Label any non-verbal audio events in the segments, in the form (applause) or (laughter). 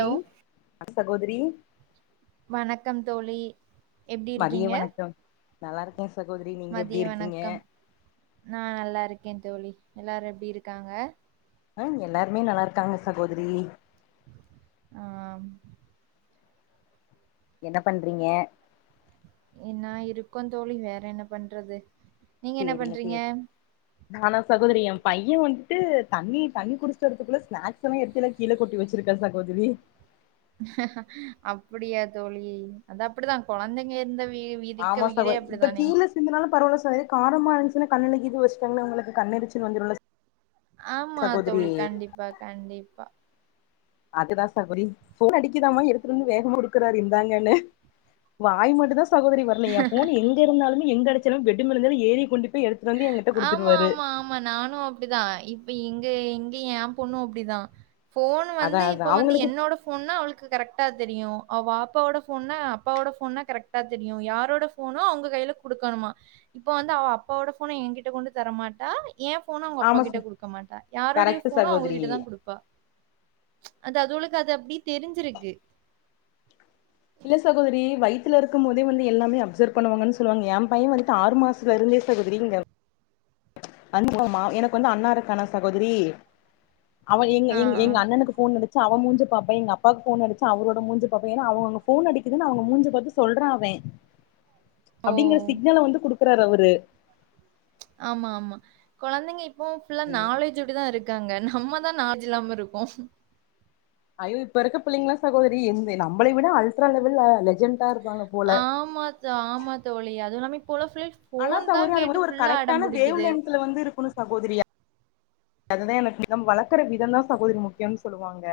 ரி சகோதரி வணக்கம் தோழி எப்டி மதிய இருக்கீங்க வணக்க நல்லா இருக்கே சகோதரி நீங்க மதிய எப்டி இருக்கீங்க வணக்கம் நா நல்லாருக்கே தோழி எல்லாரு எப்டி இருக்காங்க ஆ எல்லாருமே நல்லா இருக்காங்க சகோதரி ஆம் என்ன பண்றீங்க என்னா இருக்கோ தோழி வேற என்ன பண்றது நீங்க என்ன சேரிங்க பண்றீங்க சேர் ஆனா சகோதரி எ பைய வந்துட்டு தண்ணி தண்ணி குடிச்சுட்டு வர்றதுக்குள்ள ஸ்நாக்ஸ் எல்லா எடுத்து எல்லாக் கீழ கொட்டி வெச்சிருக்கா சகோதிரி அப்டியா தோழி அது அப்டித்தா கொழந்தைங்க இருந்த வீட் ஆமா சகோ இப்ப கீழ ஸ் சிந்துனாலு பரவால்ல சகோதரி காரமா இருந்துச்சுனா கண்ணுல கீது வெச்சட்டாங்கனா அவ்ங்களுக்கு கண்ணெரிச்சல் வந்துருல ச ஆமா தோழி கண்டிப்பா கண்டிப்பா அதுதா சகோதரி ஃபோன் அடிக்கக்குதாமா எடுத்துட்டு வந்து வேகமா குடுக்குறாரு இந்தாங்கன்னு வாய் மட்டு தா சகோதரி வர்ல எ ஃபோனு எங்க இருந்தாலுமே எங்க அடிச்சாலுமே பெட்டு மேல இருந்தாலு ஏறி கொண்டு போய் எடுத்து ஆமாம்மாம் ஆமா நானு அப்டிதா இப்ப இங்க எங்க ஏ பொண்ணு அப்டிதா ஃபோனு அதா வந்து அதா இப்ப வந்து அவங்களுக்கு என்னோட ஃபோன்னா அவளுக்கு கரெக்ட் டா தெரியு அவ ஆப்பாவோட ஃபோன்னா அப்பாவோட ஃபோன்னா கரெக்டா தெரியு யாரோட ஃபோனோ அவ்ங்க கைல குடுக்கணுமா இப்ப வந்து அவ அப்பாவோட ஃபோன எங்கிட்ட கொண்டு தரமாட்டா ஏ ஃபோன அவ்ங்க ஆமா அப்பாக்கிட்ட ச குடுக்க மாட்டா யாருடைய கரெக்ட் ஃபோனோ சகோதரி அவங்கக்கிட்ட தா குடுப்பா அது அது அவளுக்கு அது அப்டி தெரிஞ்சிருக்கு இல்ல சகோதரி வய்த்துல இருக்கும் போதே வந்து எல்லாமே அப்சர்வ் பன்னுவாங்கன் சொல்லுவாங்க எ பைய வந்துட்டு ஆறு மாச த்துல இருந்தே சகோதரி இங்க அனுப்புவமா எனக்கு வந்து அண்ணா இருக்கானா சகோதரி அவ எங்க ஆ எங்க எங்க அண்ணனுக்கு ஃபோன் அடிச்சா அவ மூஞ்ச பாப்பா எங்க அப்பாவுக்கு ஃபோன் அடிச்சா அவரோட மூஞ்ச பாப்பா ஏனா அவுங்க அங்க ஃபோன் அடிக்குதுன்னு அவ்ங்க மூஞ்ச பாத்து சொல்றா அவ ஓ அப்டிங்கிற சிக்னல வந்து குடுக் க்கிறாரு அவரு ஆமா ஆமா கொழந்தைங்க இப்போவு ஃபுல்லா அவரு நாலேஜு இப்டிதா இருக்காங்க நம்மதா நாலேஜ் இல்லாம இருக்கோ ஐயோ இப்ப இருக்க பிள்ளைங்களா சகோதரி இந்த நம்பளை விட அல்ட்ரா லெவல்ல லெஜண்டா இருக் ஆமாத்தா ஆமா தோழி அதுவு இல்லாம இப்ப உள்ள பிள்ளை ஆனா சகோதரி அது வந்து ஒரு கரெக்டான வேவ் லென்த்துல வந்து இருக்கணு சகோதரி அதுதா எனக்கு விதம் வளக்குற விதந்தா சகோதரி முக்கியனு சொல்லுவாங்க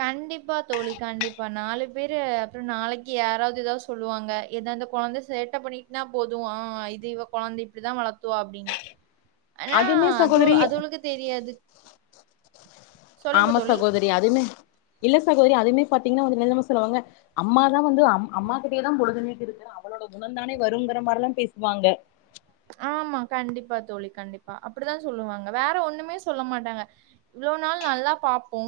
கண்டிப்பா தோழி கண்டிப்பா நாலு பேரு அப்றோ நாளைக்கு யாராவ்து எதாவ்து சொ சொல்லுவாங்க எதா இந்த கொழந்த சேட்ட பண்ணிட்னா போது ஆ இது இவ கொழந்த இப்டிதா வளத்துவா அப்டின்னு ஆனா அதுமே அது சகோதரி அது அவளுக்கு தெரியாது சொல்லுங்க ஆமா தோழி. சகோதரி அதுமே இல்ல சகோதரி அதுமே பாத்தீங்கனா வந்து என்ன தெரியுமா சொல்லுவாங்க அம்மா தா வந்து அம் அம்மா கிட்டயேதா பொழுதன்னைக்கு இருக்கிறா அவளோட குணந்தானே வருங்கிற மாரிலா பேசுவாங்க ஆமா கண்டிப்பா தோழி கண்டிப்பா அப்டிதா சொல்லுவாங்க வேற ஒன்னுமே சொல்ல மாட்டாங்க இவ்ளோ நாள் நல்லா பாப்போ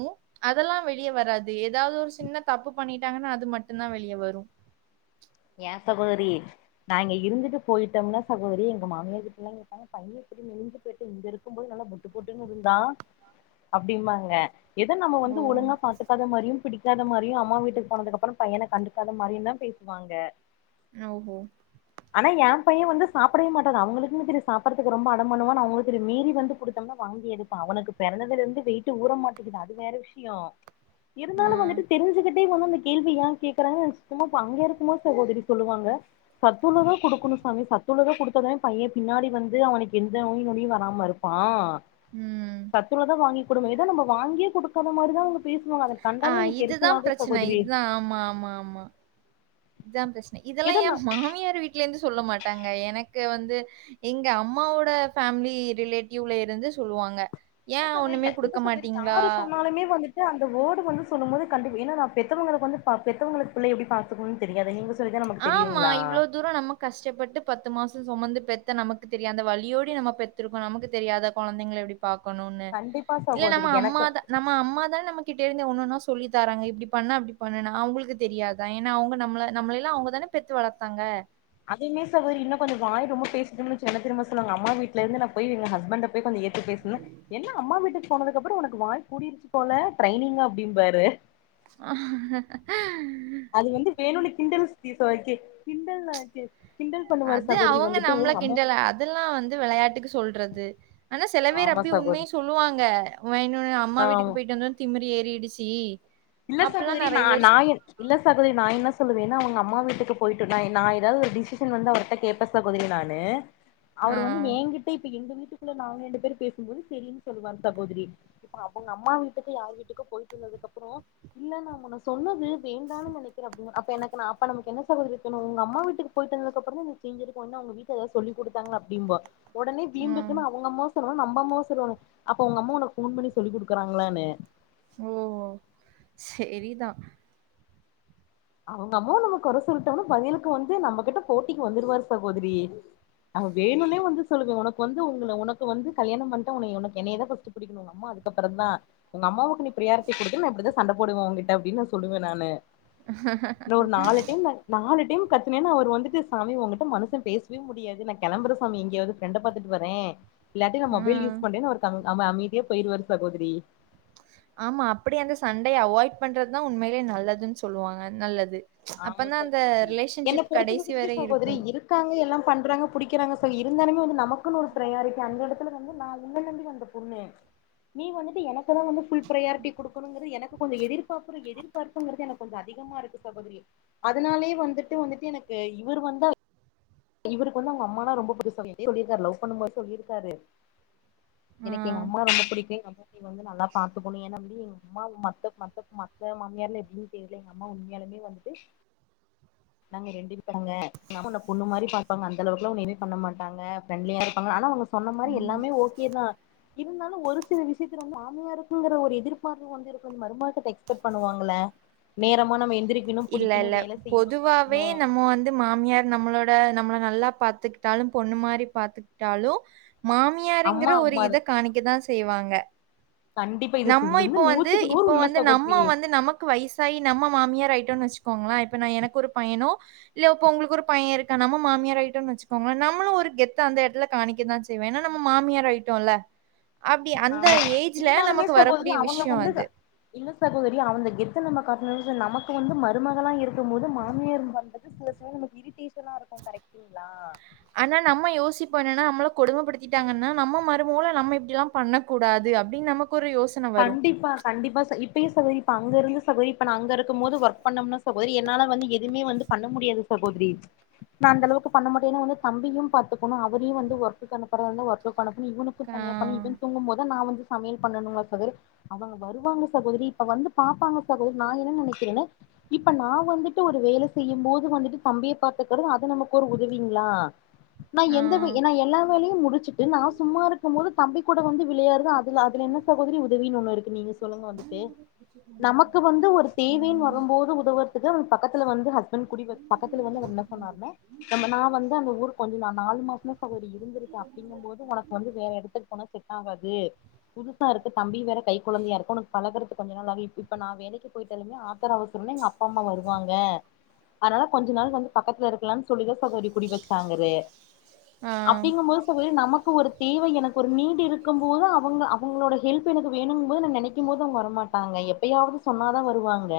அதெல்லா வெளிய வராது எதாவ்து ஒரு சின்ன தப்பு பண்ணிட்டாங்கனா அது மட்டுந்தா வெளிய வரு ஏ சகோதரி நாங்க இருந்துட்டு போயிட்டம்னா சகோதரி எங்க மாமியா கிட்டலா கேட்டாங்க பைய அப்டி நெஞ்சு போயிட்டு இங்க இருக்கு போது நல்லா பொட்டு போட்டுன்னு இருந்தான் அப்டிம்பாங்க எத நம்ம வந்து ஓ! ஒழுங்கா பாத்துக்காத மாரியும் பிடிக்காத மாரியும் அம்மா வீட்டுக்கு போனதுக்கு அப்பறோ பையன கண்டுக்காத மாரியு தா பேசுவாங்க நௌ கோ ஆனா என் பையே வந்து சாப்டவே மாட்டா அது அவுங்களுக்கு தெரியு சாப்டறதுக்கு ரொம்ப அட பண்ணுவான்னு அவுங்களுக்கு தெரியு மீறி வந்து குடுத்தம்னா வாந்தி எடுத் இப்ப அவனுக்கு பெறந்ததுல இருந்து வெயிட்டு ஊர மாட்டேக்குது அது வேற விஷ்யோ இருந்தாலு ஆ. வந்துட்டு தெரிஞ்சுக்கிட்டே வந்து அந்த கேள்வி ஏ கேக்குறாங்கன்னு எனக்கு சுத்தமா ப்பா அங்க இருக்குமோது சகோதிரி சொல்லுவாங்க சத்துள்ளதா குடுக்கணு சாமி சத்துள்ளதா குடுத்த தான பையே பின்னாடி வந்து அவனுக்கு எந்த நோய் நொடியு வராம இரு ப்பா ம். சத்துள்ளலதா வாங்கி குடுங்க எதோ நம்ம வாங்கியே குடுக்காத மாரிதா அவுங்க பேசுவாங்க அத எனக்கு ஆ கண்டாலே எனக்கு இதுதான் எரிச்சலாகு பிரச்சனை. சகோதிரி இதுதான். ஆமா ஆமா ஆமா இதா பிரெச்சன இதெல்லா ஏதோ ஏ நா மாமியார் வீட்ல இருந்து சொல்ல மாட்டாங்க எனக்கு வந்து எங்க அம்மாவோட ஃபேமிலி ரிலேட்டிவ்ல இருந்து சொல்லுவாங்க இல்ல "ஏன் சகோதிரி ஒண்ணுமே யா இல்ல குடுக்க சகோதிரி மாட்டீங்களா?" யாரு சொன்னாலுமே வந்துட் டு அந்த வேர்டு வந்து சொல்லும் போது கண்டிப் ஏனா நா பெத்தவுங்களுக்கு வந்து பா பெத்தவுங்களுக்கு பிள்ள எப்டி பாத்துக்கணுனு தெரியாது நீங்க சொ ஆமா இவ்ளோ தூரம் நமக் கஷ்டப்பட்டு பத்து மாசோ சுமந்து பெத்த நமக்கு தெரியாத வலியோடி நம்ம பெத்துருக்கோ நமக்கு தெரியாத கொழந்தைங்க எப்டி பாக்கணுனு கண்டிப்பா இல்ல நம்ம சகோதரி எனக்கு அம்மாதா நம்ம அம்மாதான நமக் கிட்ட இருந்து ஒன்னு ஒன்னா சொல்லித்தாங்க இப்டி பண்ண அப்டி பண்ணுனு அவுங்களுக்கு தெரியாத அவுங்க நம்மள நம்மளே இல்ல அவுங்க தான பெத்து வளத்தாங்க அதேமே சகோதிரி இன்னு கொஞ்சோ வாய் ரொம்ப பேசிட்டோம்னு வச்சுக்க அந்த திரும்ப சொல்லுவாங்க அம்மா வீட்ல இருந்து நா போய் எங்க ஹஸ்பெண்ட ப் போய் ய கொஞ்சோ எதித்து பேசுனு என்ன அம்மா வீட்டுக்கு போனது அப்பறோ உனக்கு வாய் கூடிருச்சு போல ட்ரைனிங்கா அப்டின்ம்பாரு ஆ அது வந்து வேணுனே கிண்டல்ஸ்க்கி சோ கி கிண்டலா கேக் கிண்டல் பண்ணுவாரு சகோதரி வந்துட்டு உ அம்மா வு இதெல்லா வந்து வெளையாட்டுக்கு சொல்றது ஆனா சில பேர் ஆமா அப்டி உண்மையே சகோதரி சொல்லுவாங்க வெனுனு அம்மா ஆ வீட்டுக்கு போயிட்டு வந்தது திமிரு ஏறிடிச்சி இல்ல சகோதரி நா நா என் இல்ல சகோதிரி நா என்ன சொல்லுவேன்னா அவுங்க அம்மா வீட்டுக்கு போயிட்டு நா நா எதாவது ஒரு டிசிஷன் வந்து அவர்கிட்ட கேப்ப ஸ் சகோதரி நானு ஆ, அவர் வந்து எங்கிட்ட இப்ப எங்க வீட்டு இல்ல நாங்க ரெண்டு பேர் பேசுபோது செரின்னு சொல்லுவாரு சகோதிரி இப்ப அவங்க அம்மா வீட்டுக்கு யார் வீட்டுக்கோ போயிட்டு வந்ததுக்கு அப்பறோ இல்ல நா முன்ன சொன்னது வேண்டானு நெனைக்கிறே அப்டின்பாரு அப்ப எனக் கு நா அப்ப நமக்கு என்ன சகோதரிக்கு தோணு உங்க அம்மா வீட்டுக்கு போயிட்டு வந்தது அப்றோ நா இந்த சேஞ்சு இருக்கு ஏனா அவுங்க வீட்ல எதாவது சொல்லி குடுத்தாங்க அப்டிம்போ உடனே ம். வீம்புக்குன்னு அவுங்க அம்மா சொன்னோனா நம்ம அம்மா சொல்லுவாங்க அப்ப உங்க அம்மா உனக்கு ஃபோன் பண்ணி ஸ் சொல்லி குடுக்குறாங்களானு ஓ செரிதா அவுங்க அம்மாவ நம்ம கொற சொல்ட்டோம்னா பதிலுக்கு வந்து நம்ம கிட்ட போட்டிக்கு வந்துருவாரு சகோதிரி அவ வேணுனே வந்து சொல்லுவே உனக்கு வந்து உங்க உனக்கு வந்து கல்யாண பண்ட்டா உனய உனக்கு என்னய தா ஃபஸ்ட்டு பிடிக்கணு உங்க அம்மா அதுக்கப்பறோ தா உங்க அம்மாவுக்கு நீ பெர்யாரிட்டி குடுத்தின்னா நா இப்டிதா சண்ட போடுவே உங்ககிட்ட அப்டின்னு சொல்லுவே நானு ஹ இன்னு ஒரு நாலு டைம் நா நாலு டைம் கத்துனேன்னு அவர் வந்துட்டு சாமி ஒங்கிட்ட மனுசே பேசவே முடியாது ந கெளம்புற சாமி எங்கியாது ஃப்ரண்ட பாத்துட்டு வரே இல்லாட்டி நா மொபைல் ம். யூஸ் பண்றேணு அவ்ரு கம் அம அமைதிய போய்ட்டுவரு சகோதரி ஆமா அப்டி சண்டய அவொய்ட் பண்றது தா உண்மையிலே நல்லதுன்னு சொல்லுவாங்க நல்லது ஆமா அப்பதான் அந்த சகோதரி என்ன ரிலேஷன்ஷிப் பொறுத்த கடைசி வரைக்கு வரை சகோதரி இருக்கும். இருக் காங்க எல்லா பண்ணுறாங்க புடிக்கறாங்க சேரி இருந்தாலுமே வந்து நமக்குன்னு ஒரு ப்ரையாரிட்டி அந்த எடத்துல வந்து நா உன்ன நம்பி வந்த பொண்ணு நீங்க வந்துட்டு எனக் குனு வந்து ஃபுல் ப்ரையாரிட்டி குடுக்குங்கிறது எனக்கு கொஞ்ச எதிர்பாப்புரு எதிர்பார்புங்குறது எனக் கொஞ்சோ அதிகமா இருக்கு சகோதரி அதனாலயே வந்துட்டு வந்துட்டு எனக்கு இவ்ர் வந்த இவ்ருக்கு வந்து அவுங்க அம்மானா ரொம்ப (inaudible) சொல்லிருக்கருல லவ் பண்ணு போதே சொல்லிருக்காரு ஆ. எனக்கு எங்க அம்மா ரொம்ப புடிக்கு எங்க அம்மா நீ வந்து நல்லா பாத்துக்கணு (unintelligible) அப்டி அம்மா மத்த மத்த மத்த மாமியார்ல எப்டின்னு தெர்ல எங்க அம்மா உண்மையாலுமே வந்துட்டு நாங்க ரெண் (unintelligible) எங்க அம்மா உன்ன பொண்ணு மாரி பாங்க அந்த அளவுக்குல உன்ன (unintelligible) பண்ண மாட்டாங்க ஃப்ரண்டிலியா இருப்பாங்க ஆனா ஒன்னு சொன்ன மாரி ம். எல்லாமே ஓகே தா இருந்தாலு ஒரு சில விஷ்யத்துல வந்து மாமியாருக் குங்கிற ஒரு எதிர்பார்ப்பு வந்து இருக்கு மருமவகிட்ட எக்ஸ்பக் பண்ணுவாங்கள நேரமா நம்ம எந்து இல்ல இல்ல பொதுவாவே நம்ம வந்து மாமியார் நம்மளோ ட நம்மள நல்லா பாத்துக்கிட்டாலு பொண்ணு மாரி பாத்துக்கிட்டாலு மா மியாருங்கிற அம்மா ஒரு அம்மா இத தா காமிக்க தா செய்வாங்க கண்டிப்பா இது நம்ம இது இப்போ வந்து நூத்துக்கு நூறு இப்போ உண்ம வந்து நம்ம சகோதரி வந்து நமக்கு வயசாயி நம்ம மாமியார் ஆயி ட்டோனு வச்சுக்கோங்களே இப்ப நா எனக்கு ஒரு பையனோ இல்ல இப்ப உங்களுக்கு ஒரு பைய இருக்கா நம்ம மாமியார ஆகிட்டும்னு வச்சுக்கோ நம்முளு ஒரு கெத்த அந்த எடத்துல காணிக்க தா செய்வே ஏன்னா நம்ம மாமியார் ஆயிட்டோல்ல அப்டி அந்த ஆமா ஏஜ்ல இருந்தாலுமே நமக்கு சகோதரி வரக்கூடிய அவங்க விஷ்யோ வந்து அது இல்ல சகோதரி அவந்த கெத்தை நம்ம காட்டணுன்ற நமக்கு வந்து மருமகளா இருக்கு போது மாமியார் பண்றது சில சமய நமக்கு இரிடேஷனா இருக்கு கரெக்டங்களா ஆனா நம்ம யோசிப்போ என்னனா நம்மள கொடுமப்படுத்திட்டாங்கன்னா நம்ம மருமொள நம்ம இப்டில்லா பண்ணக்கூடாது அப்டின் நமக்கு ஒரு யோ கண்டிப்பா கண்டிப்பா ச இப்பியு சகோதரி இப்ப அங்க இருந்து சகோதரி இப்ப நா அங்க இருக்குமோது ஒர்க் பண்ணோம்னா சகோதரி என்னால வந்து எதுவுமே வந்து பண்ண முடியாது சகோதரி நா அந்த அளவுக்கு பண்ண மாட்டேன்னு வந்து தம்பியு பாத் துகுணு அவரையு வந்து ஒர்க்கு அனுப்பறத இருந்த ஒர்க்கு அனுப்புனு இவனுக்கு ஆ, தனியா பண்ணி இவ தூங்கு போது நா வந்து சமையல் பண்ணணும்ங்களா சகோதரி அவுங்க வருவாங்க சகோதரி இப்ப வந்து பாப்பாங்க சகோதரி நா என்ன நெனைக்கிறேன்னு இப்ப நா வந்துட்டு ஒரு வேல செய்யு போது வந்துட்டு தம்பிய பாத்துக்கறது அது நமக்கு ஒரு உதவிங்களா நா ஆ, எந்த வே என்ன எல்லா வேலையு முடிச்சுட்டு நா சும்மா இருக்கு போது தம்பி கூட வந்து விளையாருது அதுல அதுல என்ன சகோதரி உதவின்னு ஒண்ணு இருக்கு நீங்க சொல்லுங்க வந்துட்டு நமக்கு வந்து ஒரு தேவன்னு வருபோது உதவுறதுக்கு (inaudible) பக்கத்துல வந்து ஹஸ் பண்ட் குடி (inaudible) பக்கத்துல வந்து அவ்ர் என்ன சொன்னாருன்ன நம்ம நா வந்து அந்த ஊர் கொஞ்ச ந நா நாலு மாசந்த சகோதரி இருந்திருக்கு அப்டிங்கு போது உனக்கு வந்து வேற எடத்துலக்கு போன செட் ஆகாது புதுசா இருக்கு தம்பி வேற கை கொழந்தையா இருக்கு உனக்கு பழகுறது கொஞ்ச நாளாகு இப் இப் இப்ப நா வேலைக்கு போய்ட்டாலுமே ஆத்தர அவசரம்ன்ன எங்க அப்பா அம்மா வருவாங்க அதனால கொஞ்ச நாள் வந்து பக்கத்துல இருக்கலானு சொல்லிதா சகோரி குடி வச்சாங்கரு ஆ, அப்டிங்க போது சகோதரி நமக்கு ஒரு தேவை எனக்கு ஒரு நீடு இருக்குபோது அவுங்க அப் அவுங்களோட ஹெல்ப் எனக்கு வேணுங்கு போது நா நெனைக்கு போது அவுங்க வரமாட்டாங்க எப்பயாவ்து சொன்னாதா வருவாங்க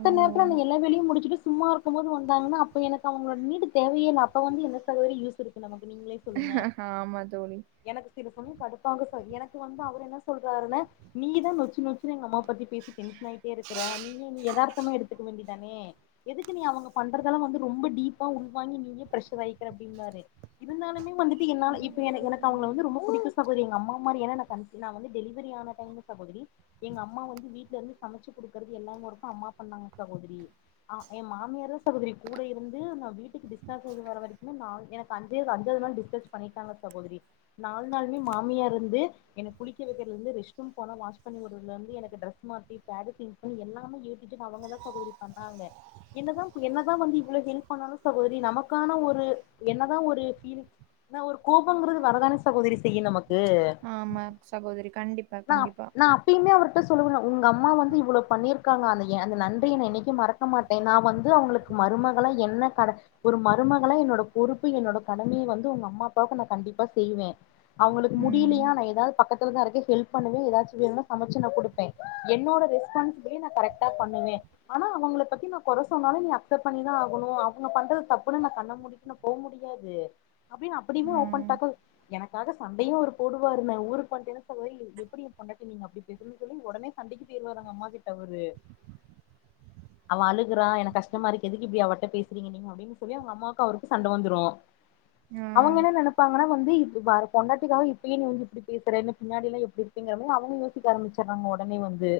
ஓ! நேரத்துல நா எல்லா வேலையு முடிச்சுட்டு சும்மா இருக்கும் போது வந்தாங்கனா அப்ப எனக்கு அவங்களோட நீடு தேவையே இல அப்ப வந்து என்ன சகோதரி யூஸ் இருக்கு நமக்கு நீங்களே சொல்லுங்க ஆ ஆமா தோழி எனக்கு சில சமய கடுப்பாகு சகோ எனக்கு வந்து அவர் என்ன சொல்றாருன்ன நீதா நொச்சு நொச்சுனு எங்க அமா பத்தி பேசி டென்ஷன் ஆயிட்டே இருக்கிற நீ ஏதார்த்தமா எடுத்துக்க வேண்டி தானே எதுக்கு நீ அவங்க பண்றதெல்லா வந்து ரொம்ப டீப்பா உள்வாங்கி நீயே பிரெஷர் அயிக்கிற அப்டின்பாரு இருந்தாலுமே வந்துட்டு என்னால இப்ப எனக் எனக்கு அவங்கள வந்து ரொம்ப புடிக்கு சகோதரி எங்க அம்மா மாரி எனா நா கண்சி நா வந்து டெலிவரி ஆன டைம்ல சகோதரி எங்க அம்மா வந்து வீட்ல இருந்து சமச்சு குடுக்கறது எல்லா ஒர்கு அம்மா பண்ணாங்க சகோதரி அ எ மாமியார் தா சகோதரி கூட இருந்து நா வீட்டுக்கு டிஸ்சார்ஜ் ஆகி வர வரைக்குமே நாள் என அஞ்ச அஞ்சாவது நாள் டிஸ்சார்ஜ் பண்ணிட்டாங்க சகோதரி நால் நாளுமே மாமியார் இருந்து எனக் குளிக்க வைக்கிறதுலந்து ரெஷ் ரூம் போன வாஷ் பண்ணிடுறதுல இருந்து எனக்கு ட்ரஸ் மாத்தி பேடு சேஞ்ச் பண்ணி எல்லாமே ஏ டூ ஜெட் அவங்க தா சகோதரி பண்ணாங்க என்னதா என்னதா வந்து இவ்வள ஹெல்ப் பண்ணாலு சகோதரி நமக்கான ஒரு என்னதா ஒரு ஃபீல் நா ஒரு கோபங்கிறது வரதான சகோதரி செய்யு நமக்கு ஆமா சகோதரி கண்டிப் நாப் நாப் எப்பயுமே அவர்கிட்ட சொல்லுவ உங்க அம்மா வந்து இவ்ளோ பண்ணியிருக்காங்க அந்த அந்த நன்றிய நா என்னைக்கு மறக் க்க மாட்டே நா வந்து அவங்களுக்கு மருமகளா என்ன கட ஒரு மருமகளா என்னோட பொறுப்பு என்னோட கடமய வந்து உங்க அம்மா அப்பாவுக்கு நா கண்டிப்பா செய்வே அவங்களுக்கு ம், முடியலையா நா ஏதாது பக்கத்துலதா இருக்க ஹெல்ப் பண்ணுவ ஏதாச்சு வேணுனா சமச்சு நா கொடுப்பே என்னோட ரெஸ்பான்சிபிலி நா கரெக்டா பண்ணுவே ஆனா அவங்கள பத்தி நா கொற சொன்னாலு நீ அக்செப்ட் பண்ணிதா ஆகணு அவங்க பண்றது தப்புனு நா கண்ண மூடி ட்னு போ முடியாது அப்டின் அப்டியுமே ஓபன் ம், டாக்கல் எனக்காக சண்டையு அவுரு போடுவாரு நா ஊரு வண்டான்னா சகோதரி எப்படி எ பொண்டாட்டிய நீங்க அப்படி பேசுறீங்கனு சொல்லி ஒடனே சண்டைக்கு போயிருவாரு அவங்க அம்மா கிட்ட அவரு அவ அழுகுறா எனக்கு கஷ்டமா இருக்கு எதுக்கு இப்டி அவட்ட பேசுறீங்க நீங்க அப் அப்டின் சொல்லி அவங்க அம்மாவுக்கு அவருக்கு சண்ட வந்துரு அவங்க ம். என்ன நெனப்பாங்கன்னா வந்து இப்ப பொண்டாட்டிக்காக இப்பயே நீ வந்து இப்டி பேசுற இன்னு பின்னாடில்லா எப்டி அப்டிங்கிற மாரி அவங்க யோசிக்க ஆரம்பிச்சறாங்க ஒடனே வந்து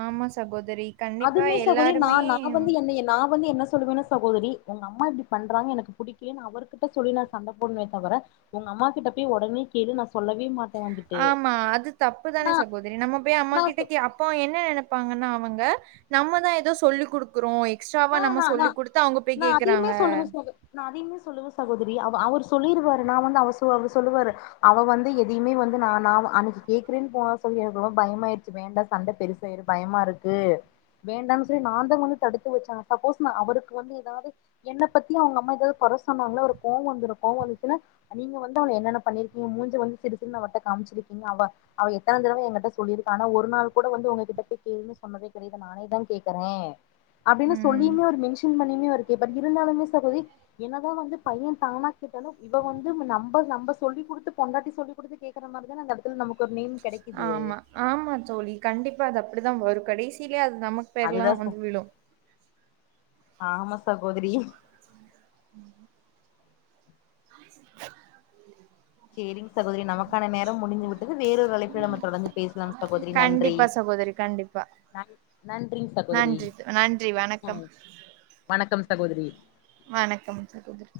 ஆமா சகோதரி. கண்டிப்பா அதுமே சகோதரி நா எல்லாருமே நா வந்து என்ன நா வந்து என்ன சொல்லுவனா ச சகோதரி உங்க அம்மா இப்டி பண்றாங்க எனக்கு புடிக்கல அவர்கிட்ட சொல்லி நா சண்ட போடுவே தவர உங்க அம்மா கிட்ட போய் ஒடனே கேளு நா சொல்லவே மாட்டே வந்துட்டு ஆமா. அது தப்பு தான நா சகோதிரி நம்ம போய் அம்மா நா கிட்ட சொ கே அப் ப்போ என்ன நினைப்பாங்கன்னா அவங்க நம்மதா ஏதோ சொல்லிக் கொடுக் குறோ எக்ஸ்ட்ராவா ஆ நம்ம நா நா சொல்லி குடுத்து அவங்க போய் நா அதையுமே கேக்குறாங்க சொல்லுவே சகோ நா அதையுமே சொல்லுவ சகோதரி அவ அவர் சொல்லிருவாரு நா வந்து அவ அவ சொல்லுவாரு அவ வந்து எதையுமே வந்து நா நா அன்னைக் கேக்குறனு போன சொல்லி எனக்கு ரொம்ப பயமாயிடுச்சு வேண்டா சண்ட பெருச ஆயிடு பயமா இருக்கு வேண்டான் சொல்லி நாந்தா வந்து தடுத்து வச்ச சப்போஸ் நா அவருக்கு வந்து எதாது என்ன பத்தி அவங்க அம்மா ஏதாது கொற சொன்னாங்கனா அவருக்கு கோவ வந்துரு கோவ வந்துச்சுன்னா நீங்க வந்து அவள என்னன்ன பண்ணிருக்கீங்க மூஞ்ச வந்து சிறுசிறுனு அவள்ட்ட காமிச்சிருக்கீங்க அவ அவ எத்தன தடவ என்கிட்ட சொல்லிருக்கா ஆனா ஒரு நாள் கூட வந்து உங்ககிட்ட போய் கேளுன்னு சொன்னதே கெடையாது நானே தா கேக்குறே அப்டினு ம். சொல்லியுமே ஒரு மென்ஷன் பண்ணியுமே அவரு கேப்பாரு இருந்தாலுமே சகோதரி என்னதா வந்து பைய தானா கேட்டாலு இவ வந்து நம்ப நம்ப சொல்லி குடுத்து பொண்டாட்டி சொல்லிகுடுத்து கேக்குற மாரிதான அந்த எடத் துல நமக்கு ஒரு நேம் கெடைக்குது ஆமா. ஆமா தோழி கண்டிப்பா அது அப்டி தா வரு கடைசிலே அது நமக் அதுதா சொ ஆமா சகோதரி சேரிங்க் சகோதரி நமக்கான நேரம் முடிந்து விட்டது வேறொரு அழைப்புல நம்ம தொடர்ந்து பேசலாம் சகோதரி நன்றி கண்டிப்பா சகோதரி கண்டிப்பா நன் நன்றிங் சகோதரி நன்றி நன் நன்றி வணக்கம் ம் வணக்கம் சகோதரி வணக்கம் சகோதரி